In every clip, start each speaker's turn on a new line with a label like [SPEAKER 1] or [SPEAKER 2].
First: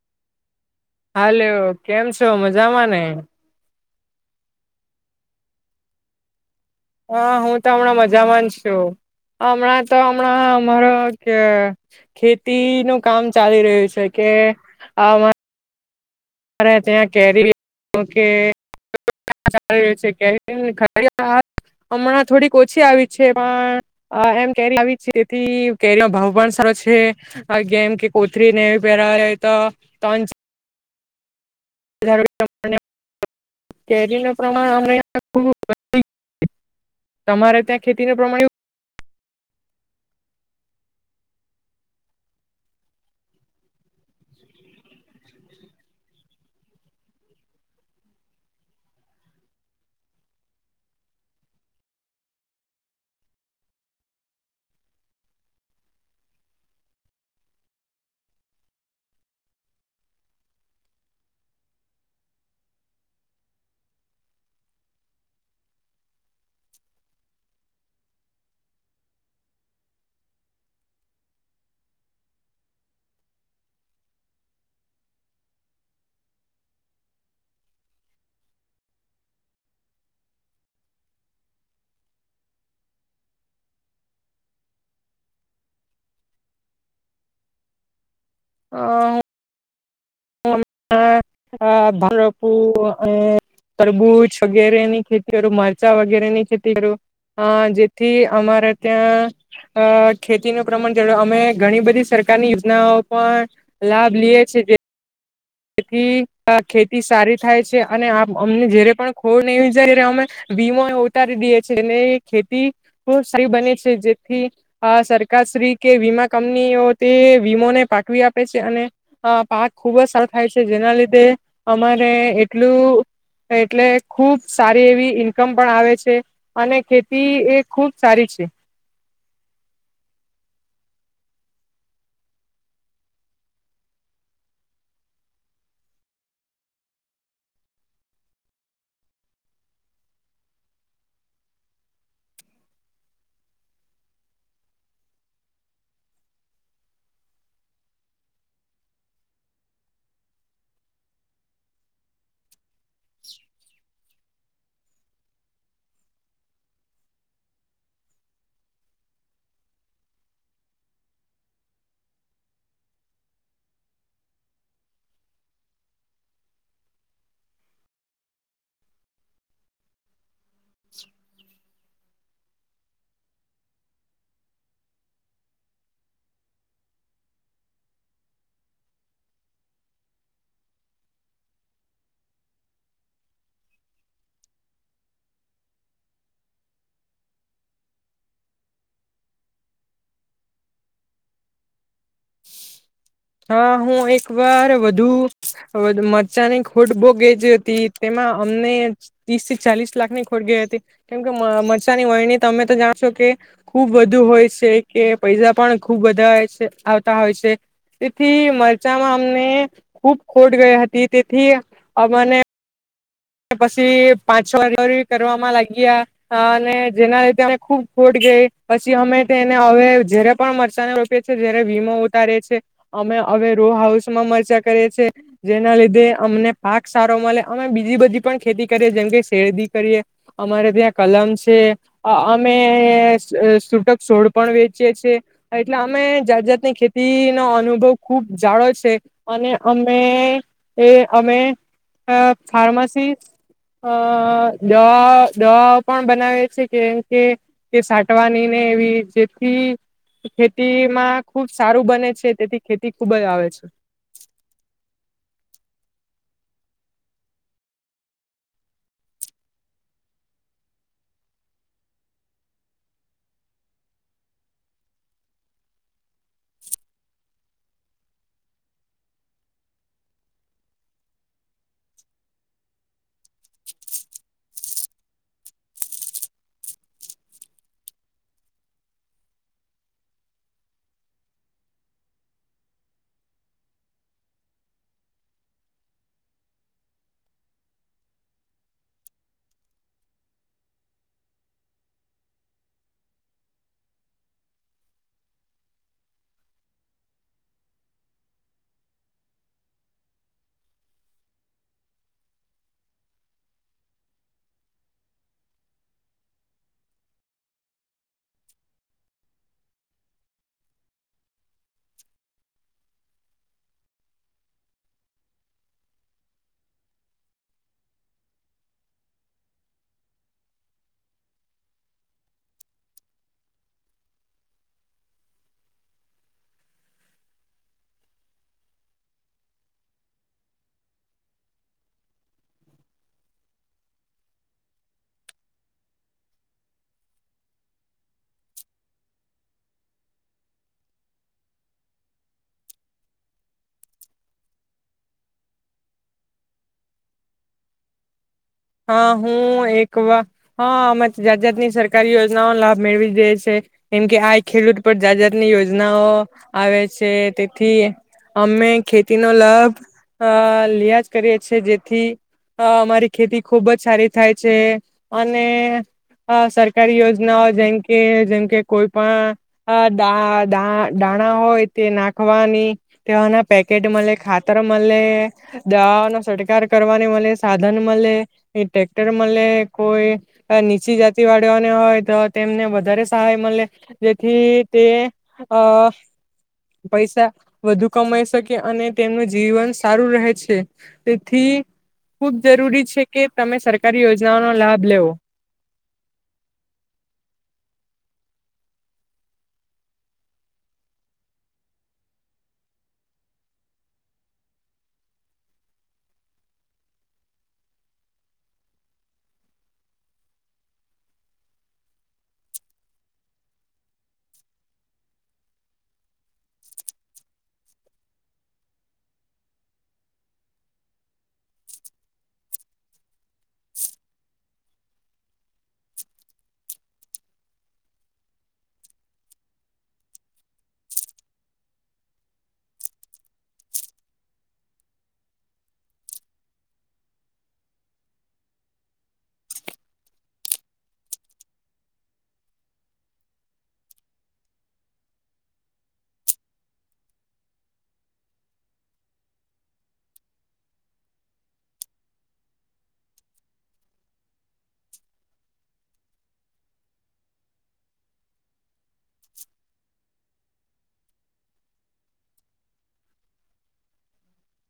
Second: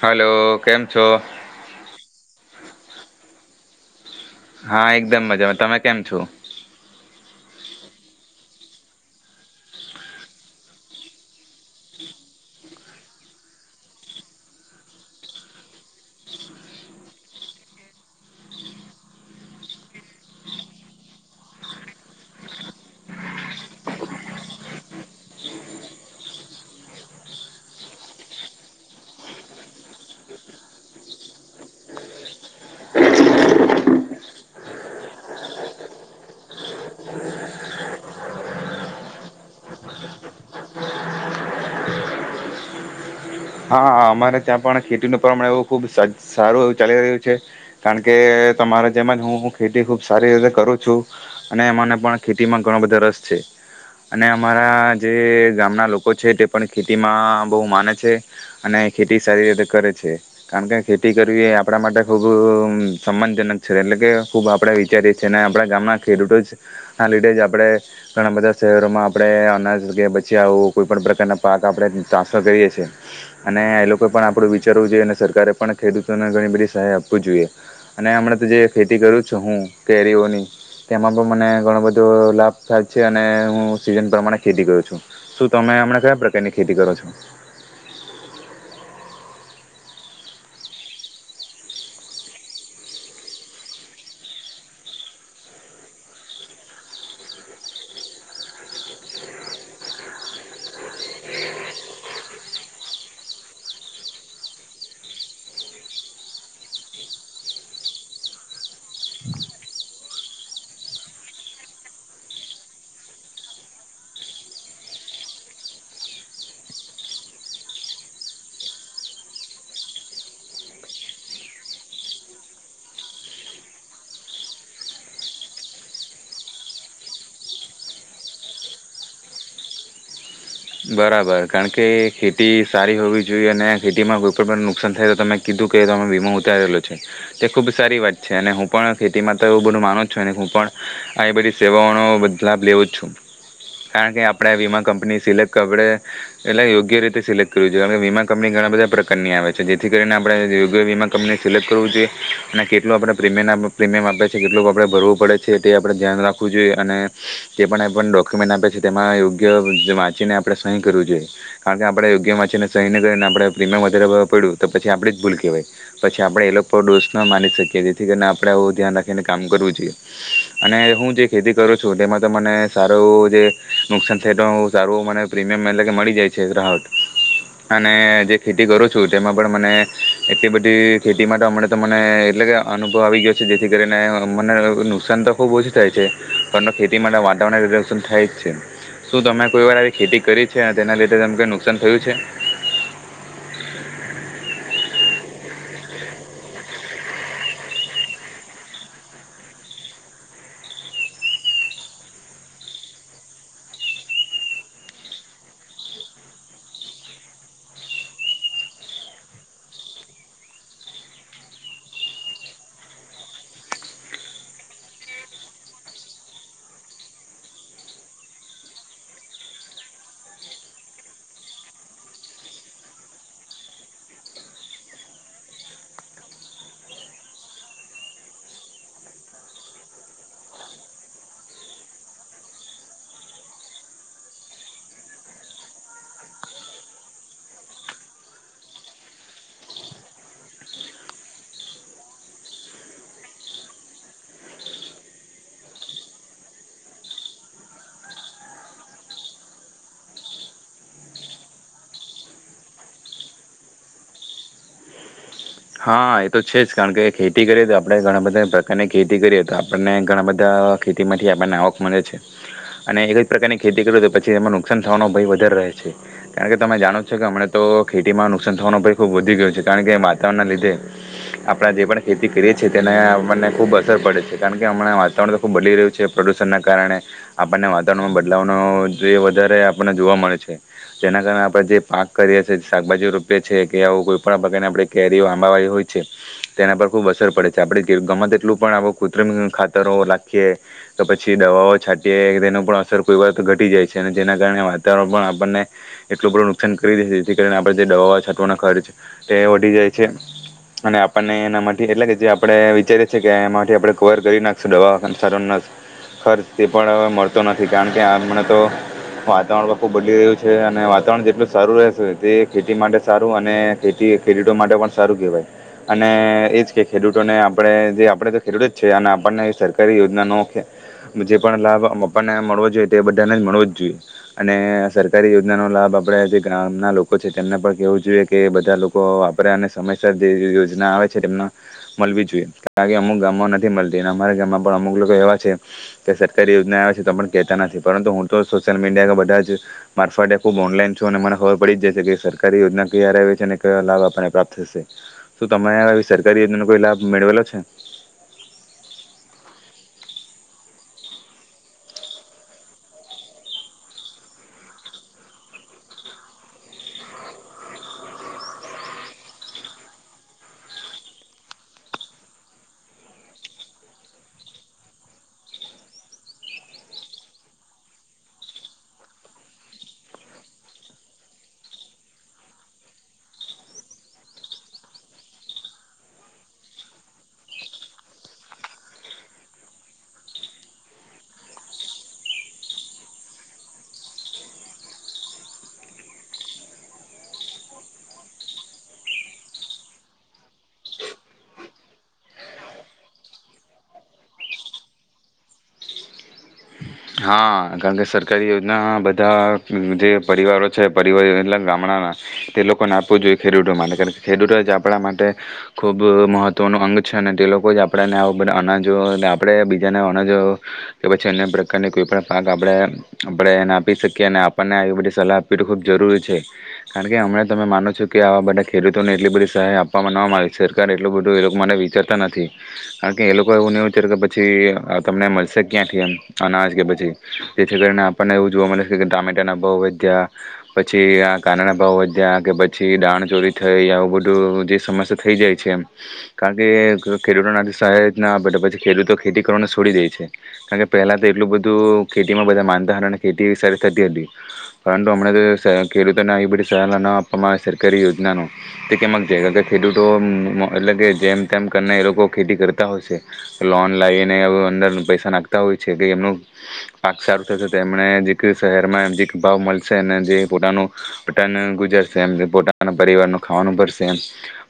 [SPEAKER 1] Hello. કેમ છો
[SPEAKER 2] hello કેમ છે. છો મજામાંને.
[SPEAKER 1] હા એકદમ મજામાં તમે કેમ છો.
[SPEAKER 2] હા હું તો હમણાં મજામાંન છું હમણાં તો હમણાં અમારો કે ખેતી નું કામ ચાલી રહ્યું છે કે આ અરે ત્યાં કેરી કે રહ છે કે હમણાં થોડીક ઓછી આવી છે પણ એમ કેરી આવી તેથી કેરીનો ભાવ પણ સારો છે જેમ કે કોથરી નેવી પહેરા તો [unintelligible] ન પ્રમાણ [unintelligible] તમારે ત્યાં ખેતીનું પ્રમાણવું.
[SPEAKER 1] હા અમારે ત્યાં પણ ખેતીનું પ્રમાણ એવું ખૂબ સારું એવું ચાલી રહ્યું છે કારણ કે તમારા જેમ જ હું ખેતી ખૂબ સારી રીતે કરું છું અને મને પણ ખેતીમાં ઘણો બધો રસ છે અને અમારા જે ગામના લોકો છે તે પણ ખેતીમાં બહુ માને છે. અને ખેતી સારી રીતે કરે છે કારણ કે ખેતી કરવી એ આપણા માટે ખૂબ સમાનજનક છે એટલે કે ખૂબ આપણે વિચારીએ છીએ અને આપણા ગામના ખેડૂતો જના લીધે જ આપણે ઘણાં બધા શહેરોમાં આપણે અનાજગ બચી આવું કોઈપણ પ્રકારના પાક આપણે ટ્રાન્સફર કરીએ છીએ. અને એ લોકોએ પણ આપણું વિચારવું જોઈએ અને સરકારે પણ ખેડૂતોને ઘણી બધી સહાય આપવી જોઈએ અને હમણે તો જે ખેતી કર્યું છ હું કેરીઓની તેમાં પણ મને ઘણો બધો લાભ થાય છે અને હું સીઝન પ્રમાણે ખેતી કરું છું શું તમે હમણા કયા પ્રકારની ખેતી કરો છો.
[SPEAKER 2] [inaudible] ભપુ તરબૂજ વગેરે ની ખેતી કરું મરચા વગેરેની ખેતી કરું જેથી અમારે ત્યાં ખેતી ન પ્રમાણ અમે ઘણી બધી સરકારની યોજનાઓ પણ લાભ લઈએ છેએ. તેથી ખેતી સારી થાય છે અને અમને જયારે પણ ખોડ નહી જાય અમે વીમો ઉતારી દઈએ છી અને ખેતી ખ સારી બને છે જેથી સરકારશ્રી કે વીમા કંપનીઓ તે વીમોને પાઠવી આપે છે અને પાક ખુબ જ સાર. થાય છે જેના લીધે અમારે એટલું એટલે ખુબ સારી એવી ઈન્કમ પણ આવે છે અને ખેતી એ ખૂબ સારી છે.
[SPEAKER 1] બરાબર કારણ કે ખેતી સારી હોવી જોઈએ અને ખેતીમાં કોઈ પણ નુકસાન થાય તો તમે કીધું કે તો અમે વીમો ઉતારેલો છે તે ખૂબ સારી વાત છે અને હું પણ ખેતીમાં તો એવું બધું માનો જ છું ને હું પણ આ એ બધી સેવાઓનો બદલાભ લેવો જ છું કારણ કે આપણે વીમા કંપની સિલેક્ટ. કપડ એલા યોગ્ય રીતે સિલેક્ટ કરવી જોઈએ કારણ કે વીમા કંપની ઘણા બધા પ્રકારની આવે છે જેથી કરીને આપણે યોગ્ય વીમા કંપની સિલેક્ટ કરવું જોઈએ અને કેટલું આપણે પ્રીમિયમ આપ પ્રીમિયમ આપે છે કેટલું આપણે ભરવું પડે છે એ તે આપણે ધ્યાન રાખવું જોઈએ અને તે પણ એ પણ ડોક્યુમેન્ટ આપે છે તેમાં યોગ્ય વાંચીને આપણે. આપણે સહી કરવી જોઈએ કારણ કે આપણેે યોગ્ય માં છેને સહી ન કરીને આપણે પ્રીમિયમ વધારે ભ પડ્યું પી આપણે જ ભૂલ કહેવાય પછી આપણે એ ડોસ ન માની શકીએ જેથી કરીને આપણે આવ ધ્યાન રાખીને કામ કરવું જોઈએ અને હું જે ખેતી કરું છું તેમાં તો મને સારું જે નુકસાન થાય તો હ સારું મને પ્રીમિયમ એટલે કે મળી જાય છે રાહટ અને જે ખેતી કરું છું તેમાં પણ મને એટલી બધી ખેતી માટે અમણાં તો મને એટલે કે અનુભવ આવી ગયો છે જેથી કરીને મને નુકસાન તો ખૂબ ઓછું થાય છે પણ તો ખેતી માટે વાતાવરણુશન થાય જ છે શું તમે કોઈ વાર આવી ખેતી કરી છે અને તેના લીધે તમ નુકસાન થયું છે
[SPEAKER 2] હા હું એક વારુ વધુ મરચાની ખોટ બહ ગઈ જે હતી તેમાં અમને ત્રીસ થી ચાલીસ લાખની ખોટ ગઈ હતી કેમકે મરચાની વરણી તમે તો જાણશો કે ખુબ વધુ હોય છે કે પૈસા પણ ખુબ વધારે છે. હોય છે તેથી મરચામાં અમને ખૂબ ખોટ ગઈ હતી તેથી અને પછી પાંચ હરી કરવામાં લાગયા અને જેના લીધે અમે ખુબ ખોટ ગઈ પછી અમે તેને હવે જયારે પણ મરચાને રોપીએીએ જારે વીમો ઉતારીએ છી અમે હવે રો હાઉસમાં મરચાં કરીએીએ જેના લીધે અમને પાક સારો મળે અમે બીજી બધી ખે કરીએ જેમ કે શેરદી કરીએ અમારે ત્યાં કલમ છે અમે સૂટક છોડ પણ વેચીએ છી એટલે અમે જાત જાતની ખેતી નો અનુભવ ખુબ જાળો છે અને અમે એ અમે ફાર્માસી અ દવા દવાઓ પણ બનાવે છે કેમ કે તે સાટવાની ને એવી જેથી ખેતીમાં ખુબ સારું બને છે તેથી ખેતી ખૂબ જ આવે છે.
[SPEAKER 1] હા એ તો છે જ કારણ કે ખેતી કરીએ તો આપણે ઘણા બધા પ્રકારની ખેતી કરીએ તો આપણને ઘણા બધા ખેતી માંથી આપણને આવક મળે છે અને એક જ પ્રકારની ખેતી કરીએ તો પછી એમાં નુકસાન થવાનો ભય વધારે રહે છે કારણ કે તમે જાણો છો કે હમણા તો ખેતીમાં નુકસાન થવાનો ભય ખૂબ વધી ગયો છે કારણ કે વાત ના લીધે આપણે જે પણ ખેતી કરીએ છીએ તેને આપણને ખૂબ અસર પડે છે કારણ કે કે હમણાં વાતાવરણ તો ખુબ બદલી રહ્યું છે પ્રદુષણ ના કારણે આપણને વાતાવરણમાં બદલાવનો જે વધારે આપણને જોવા મળે છે જેના કારણે આપણે જે પાક કરીએ છીએ શાકભાજી રોપએી કે આવ કોઈ પણ પ્રકારને આપણે કેરી આંબાવાળ હોય છે તેના પર ખૂબ અસર પડે છે આપણે ગમત એટલું પણ આપણે કૃત્રિમ ખાતરો રાખીએ તો પછી દવાઓ છાંટીએ તેનો પણ અસર કોઈ વખત ઘટી જાય છે અને જેના કારણે વાતાવરણ પણ આપણને એટલું બું નુકસાન કરી દે જેથી કરીણે આપણે જે દવાઓ છાંટવાનો ખર્ચ તે જાય છે અને આપણને એના માટેથી એટલે કે જે આપણે વિચારીએ છીએ કે એમાંથી આપણે કવર કરી નાખશું દવાા સારો ખર્ચ તે પણ હવે મળતો નથી કારણ કે હમણાં તો વાતાવરણ આખું બદલી રહ્યું છે અને વાતાવરણ જેટલું સારું રહેશે તે ખેતી માટે સારું અને ખેતી ખેડૂતો માટે પણ સારું કહેવાય અને એ જ કે ખેડૂતોને આપણે જે આપણે તો ખેડૂતો જ છે અને આપણને સરકારી યોજનાનો જે પણ લાભ આપણને મળવો જોઈએ તે બધાને જ મળવો જ જોઈએ અને સરકારી યોજનાનો લાભ આપણે જે ગામના લોકો છે તેમને પણ કહેવું જોઈએ કે બધા લોકો વાપરે અને સમયસર જે યોજના આવે છે તેમને મળવી જોઈએ કારણ કે અમુક ગામો નથી મળતી અને અમારા ગામમાં પણ અમુક લોકો એવા છે કે સરકારી યોજના આવે છે તો પણ કેહેતા નથી પરંતુ હું તો સોશિયલ મીડિયા કે બધા જ મારફતે ખુબ ઓનલાઈન છું અને મને ખબર પડી જ જશે કે સરકારી યોજના ક ર છે. લાભ આપણને પ્રાપ્ત થશે શ તમે સરકારી જનો કોઈ લાભ મેળવેલો છે.
[SPEAKER 2] હા હું એક વાર હા અ જા જાાતની સરકારી યોજના લાભ મેળવી દે છે કેમ કે આ ખેડૂત પણ જા જાાતની યોજનાઓ આવે છે તેથી અમે ખેતીનો લાભ લજ કરીએ છ છેએ જેથી અમારી ખેતી ખૂબ જ સારી થાય છે અને સરકારી યોજનાઓ જેમ કે જેમકે કોઈ પણ દાા દાણા હોય તે નાખવાની તેવાના પેકેટ મળે ખાતર મળે દવાઓનો છટકાર કરવાની મળે સાધન મળે. ટ્રેક્ટર મળે કોઈ નીચી જાતિ વાળીઓને હોય તો તેમને વધારે સહાય મળે જેથી તે પૈસા વધુ કમાઈ શકે અને તેમનું જીવન સારું રહે છે તેથી ખુબ જરૂરી છે. કે તમે સરકારી યોજનાઓનો લાભ લેવો.
[SPEAKER 1] હા કારણ કે સરકારી યોજના બધા જે પરિવારો છે પરવાર એટ ગામડાના તે લોકોને આપવું જોઈએ ખેડૂતો માટે કારણ કે ખેડૂતો જ આપણા માટે ખૂબ મહત્વનું અંગ છે અને તે લોકો જ આપણને બધા અનાજો આપણે બીજાને અનાજો કે પછી અન્ય અનેને કોઈ પણ પાક આપણે આપણે એને આપી શકીએ અને આપણને આવી બધી સલાહ આપવી એ ખૂબ જરૂરી છે કારણ કે હમણાં તમે માનો છો કે આવા બધા ખેડૂતોને એટલી બધી સહાય આપવામાં ન આવી સરકાર એટલું બધું એ લોકો માટે વિચારતા નથી કારણ કે એ લોકો એવું નહીં વિચાર કે પછી તમને મળશે ક્યાંથી એમ અનાજ કે પછી જેથી કરીને આપણને એવું જોવા મળે છે કે ટામેટાના ભાવ વધ્યા પછી આ કાંદના ભાવ વધ્યા કે પછી દાણ ચોરી થઈ આવું બધું જે સમસ્યા થઈ જાય છે એમ કારણ કે ખેડૂતોનાથી સહાય ના પ પછી ખેડૂતો ખેતી કરવાને છોડી દે છે કારણ કે પહેલાં તો એટલું બધું ખેતીમાં બધા માનતા હતા અને ખેતી એ સારી થતી હતી પરંતુ હમણા તો ખેડૂતોને એ બધી સારહ ન આપવામાં આવે સરકારી યોજનાનો તે ખેડૂતો એટલે કે જેમ તેમ કરને એ લોકો ખેતી કરતા હોય છે લોન લાવને અંદર પૈસા નાખતા કે એમનું પાક સારું થશે એમને શહેરમાં ભાવ મળશે જે પોતાનું ગુજરશે પોતાના પરિવાર ન ખાવાનું પશે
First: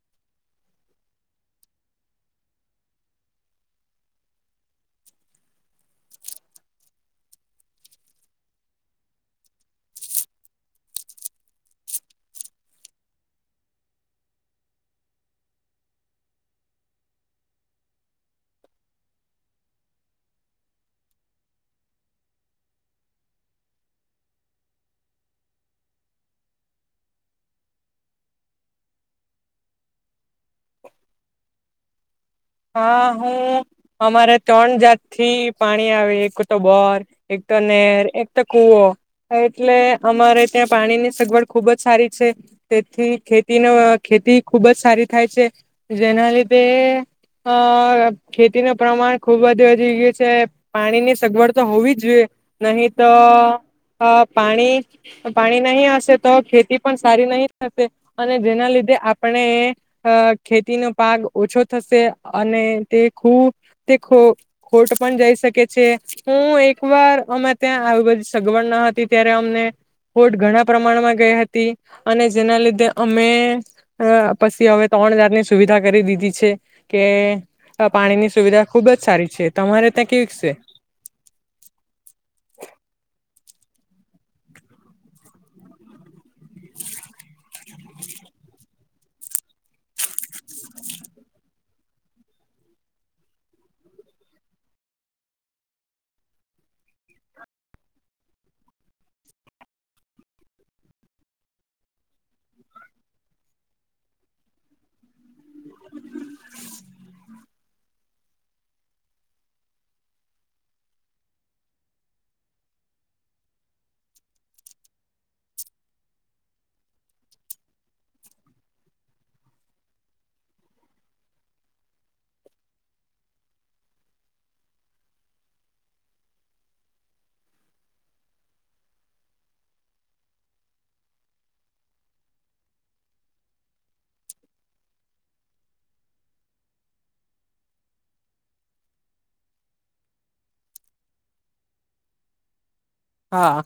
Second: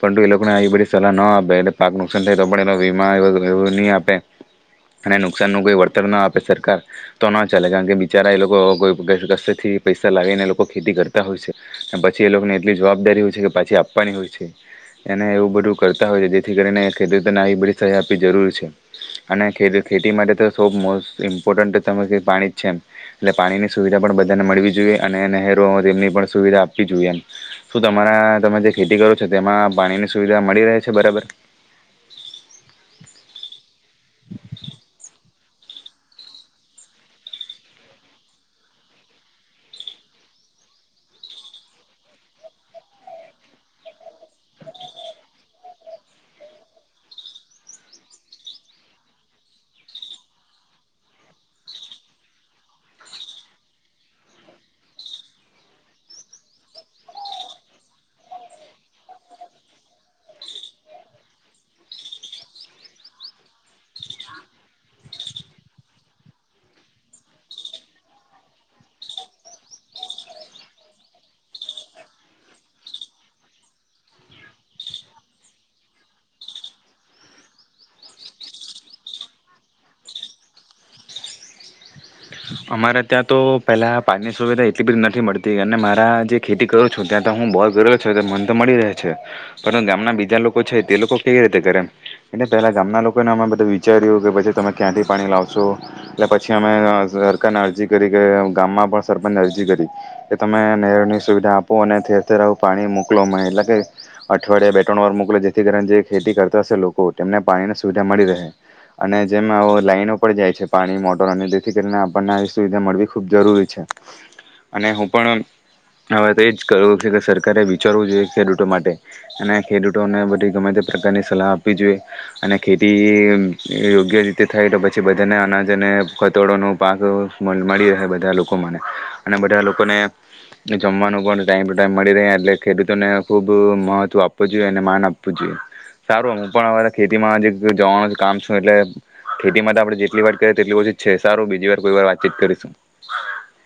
[SPEAKER 1] પરંતુ એ લોકોને આ બધી સલાહ ના આપે એટલે પાક નુકસાન થાય તો પણ એ વીમા એવ નહી આપે નુકસાનનું કોઈ વળતર ના આપે સરકાર તો ના ચાલે કારણ કે બિચારા એ લોકો કોઈ કશેથી પૈસા લાગીને એ લોકો ખેતી કરતા હોય છે અને પછી એ લોકોને એટલી જવાબદારી હોય છે કે પાછી આપવાની હોય છે એને એવું બધું કરતા હોય છે જેથી કરીને ખેડૂતોને આવી બધી સહાય આપવી જરૂરી છે અને ખેડૂત ખેતી માટે તો સૌ મોસ્ટ ઇમ્પોર્ટન્ટ સમ પાણી જ છે એમ એટલે પાણીની સુવિધા પણ બધાને મળવી જોઈએ અને નહેરો તેમની પણ સુવિધા આપવી જોઈએ એમ. શું તમારા તમે જે ખેતી કરો છો તેમાં પાણીની સુવિધા મળી રહે છે બરાબર.
[SPEAKER 2] હા હું અમારે ત્રણ જાતથી પાણી આવે એક તો બોર, એક તો નેર, એક તો કુવો એટલે અમારે ત્યાં પાણીની સગવડ ખુબ જ સારી છે તેથી ખેતીનો ખેતી ખુબ જ સારી થાય છે જેના લીધે અ ખેતીનું પ્રમાણ ખુબ વધુ વધી ગયું છે પાણીની સગવડ તો હોવી જ જોઈએ નહીં તો અ પાણી-પાણી નહી હશે તો ખેતી પણ સારી નહી થશે અને જેના લીધે આપણે અ ખેતીનો પાક ઓછો થશે. અને તે ખુબ તે ખોટ પણ જઈ શકે છે હું એકવાર અમે ત્યાં આવી બધી સગવડ ન હતી ત્યારે અમને ખોટ ઘણા પ્રમાણમાં ગઈ હતી અને જેના લીધે અમે પસી હવે ત્રણ હજારની સુવિધા કરી દીધી છે. કે પાણીની સુવિધા ખુબ જ સારી છે. તમારે ત્યાં કેવીક છે.
[SPEAKER 1] અમારે ત્યાં તો પહેલા પાણીની સુવિધા એટલી બધી નથી મળતી અને મારા જે ખેતી કરું છું ત્યાં તો હું બોર ગરેલો છે તો મન તો મળી રહે છે પરંતુ ગામના બીજા લોકો છે તે લોકો કેવી રીતે કરે એ પહેલા ગામના લોકોને અમે બધું વિચાર્યું કે પછી તમે ક્યાંથી પાણી લાવશો એટલે પછી અમે સરકારને અરજી કરી કે ગામમાં પણ સરપંચને અરજી કરી કે તમે નહેરની સુવિધા આપો અને ઠેર-ઠેર આવું પાણી મોકલો અમ એટલે કે અઠવાડિયા બે-ત્રણ વાર મોકલો જેથી કરીને જે ખેતી કરતા હશે લોકો તેમને પાણીની સુવિધા મળી રહે અને જેમ આવ લાઈનો પર જાય છે પાણી મોટર અને જેથી કરીને આપણને આવી સુવિધા મળવી ખૂબ જરૂરી છે અને હું પણ આ વા તો એ જ કહું કે સરકારે વિચારવું જોઈએ ખેડૂતો માટે અને ખેડૂતોને બધી ગમે તે પ્રકારની સલાહ આપવી જોઈએ અને ખેતી યોગ્ય રીતે થાય તો પછી બધાને અનાજ અને કતોડોનું પાક મળી રહે બધા લોકો મને અને બધા લોકોને જમવાનું પણ ટાઈમ ટુ ટાઈમ મળી રહે એટલે ખેડૂતોને ખુબ મહત્વ આપવું જોઈએ અને માન આપવું જોઈએ સારું હું પણ આ ખેતીમાં હજી જવાનું કામ છું એટલે ખેતી માટે તો આપણે જેટલી વાત કરીએ તેટલી ઓછી છે સારું બીજી વાત તો કોઈ વાર વાતચીત કરીશું.
[SPEAKER 2] હા.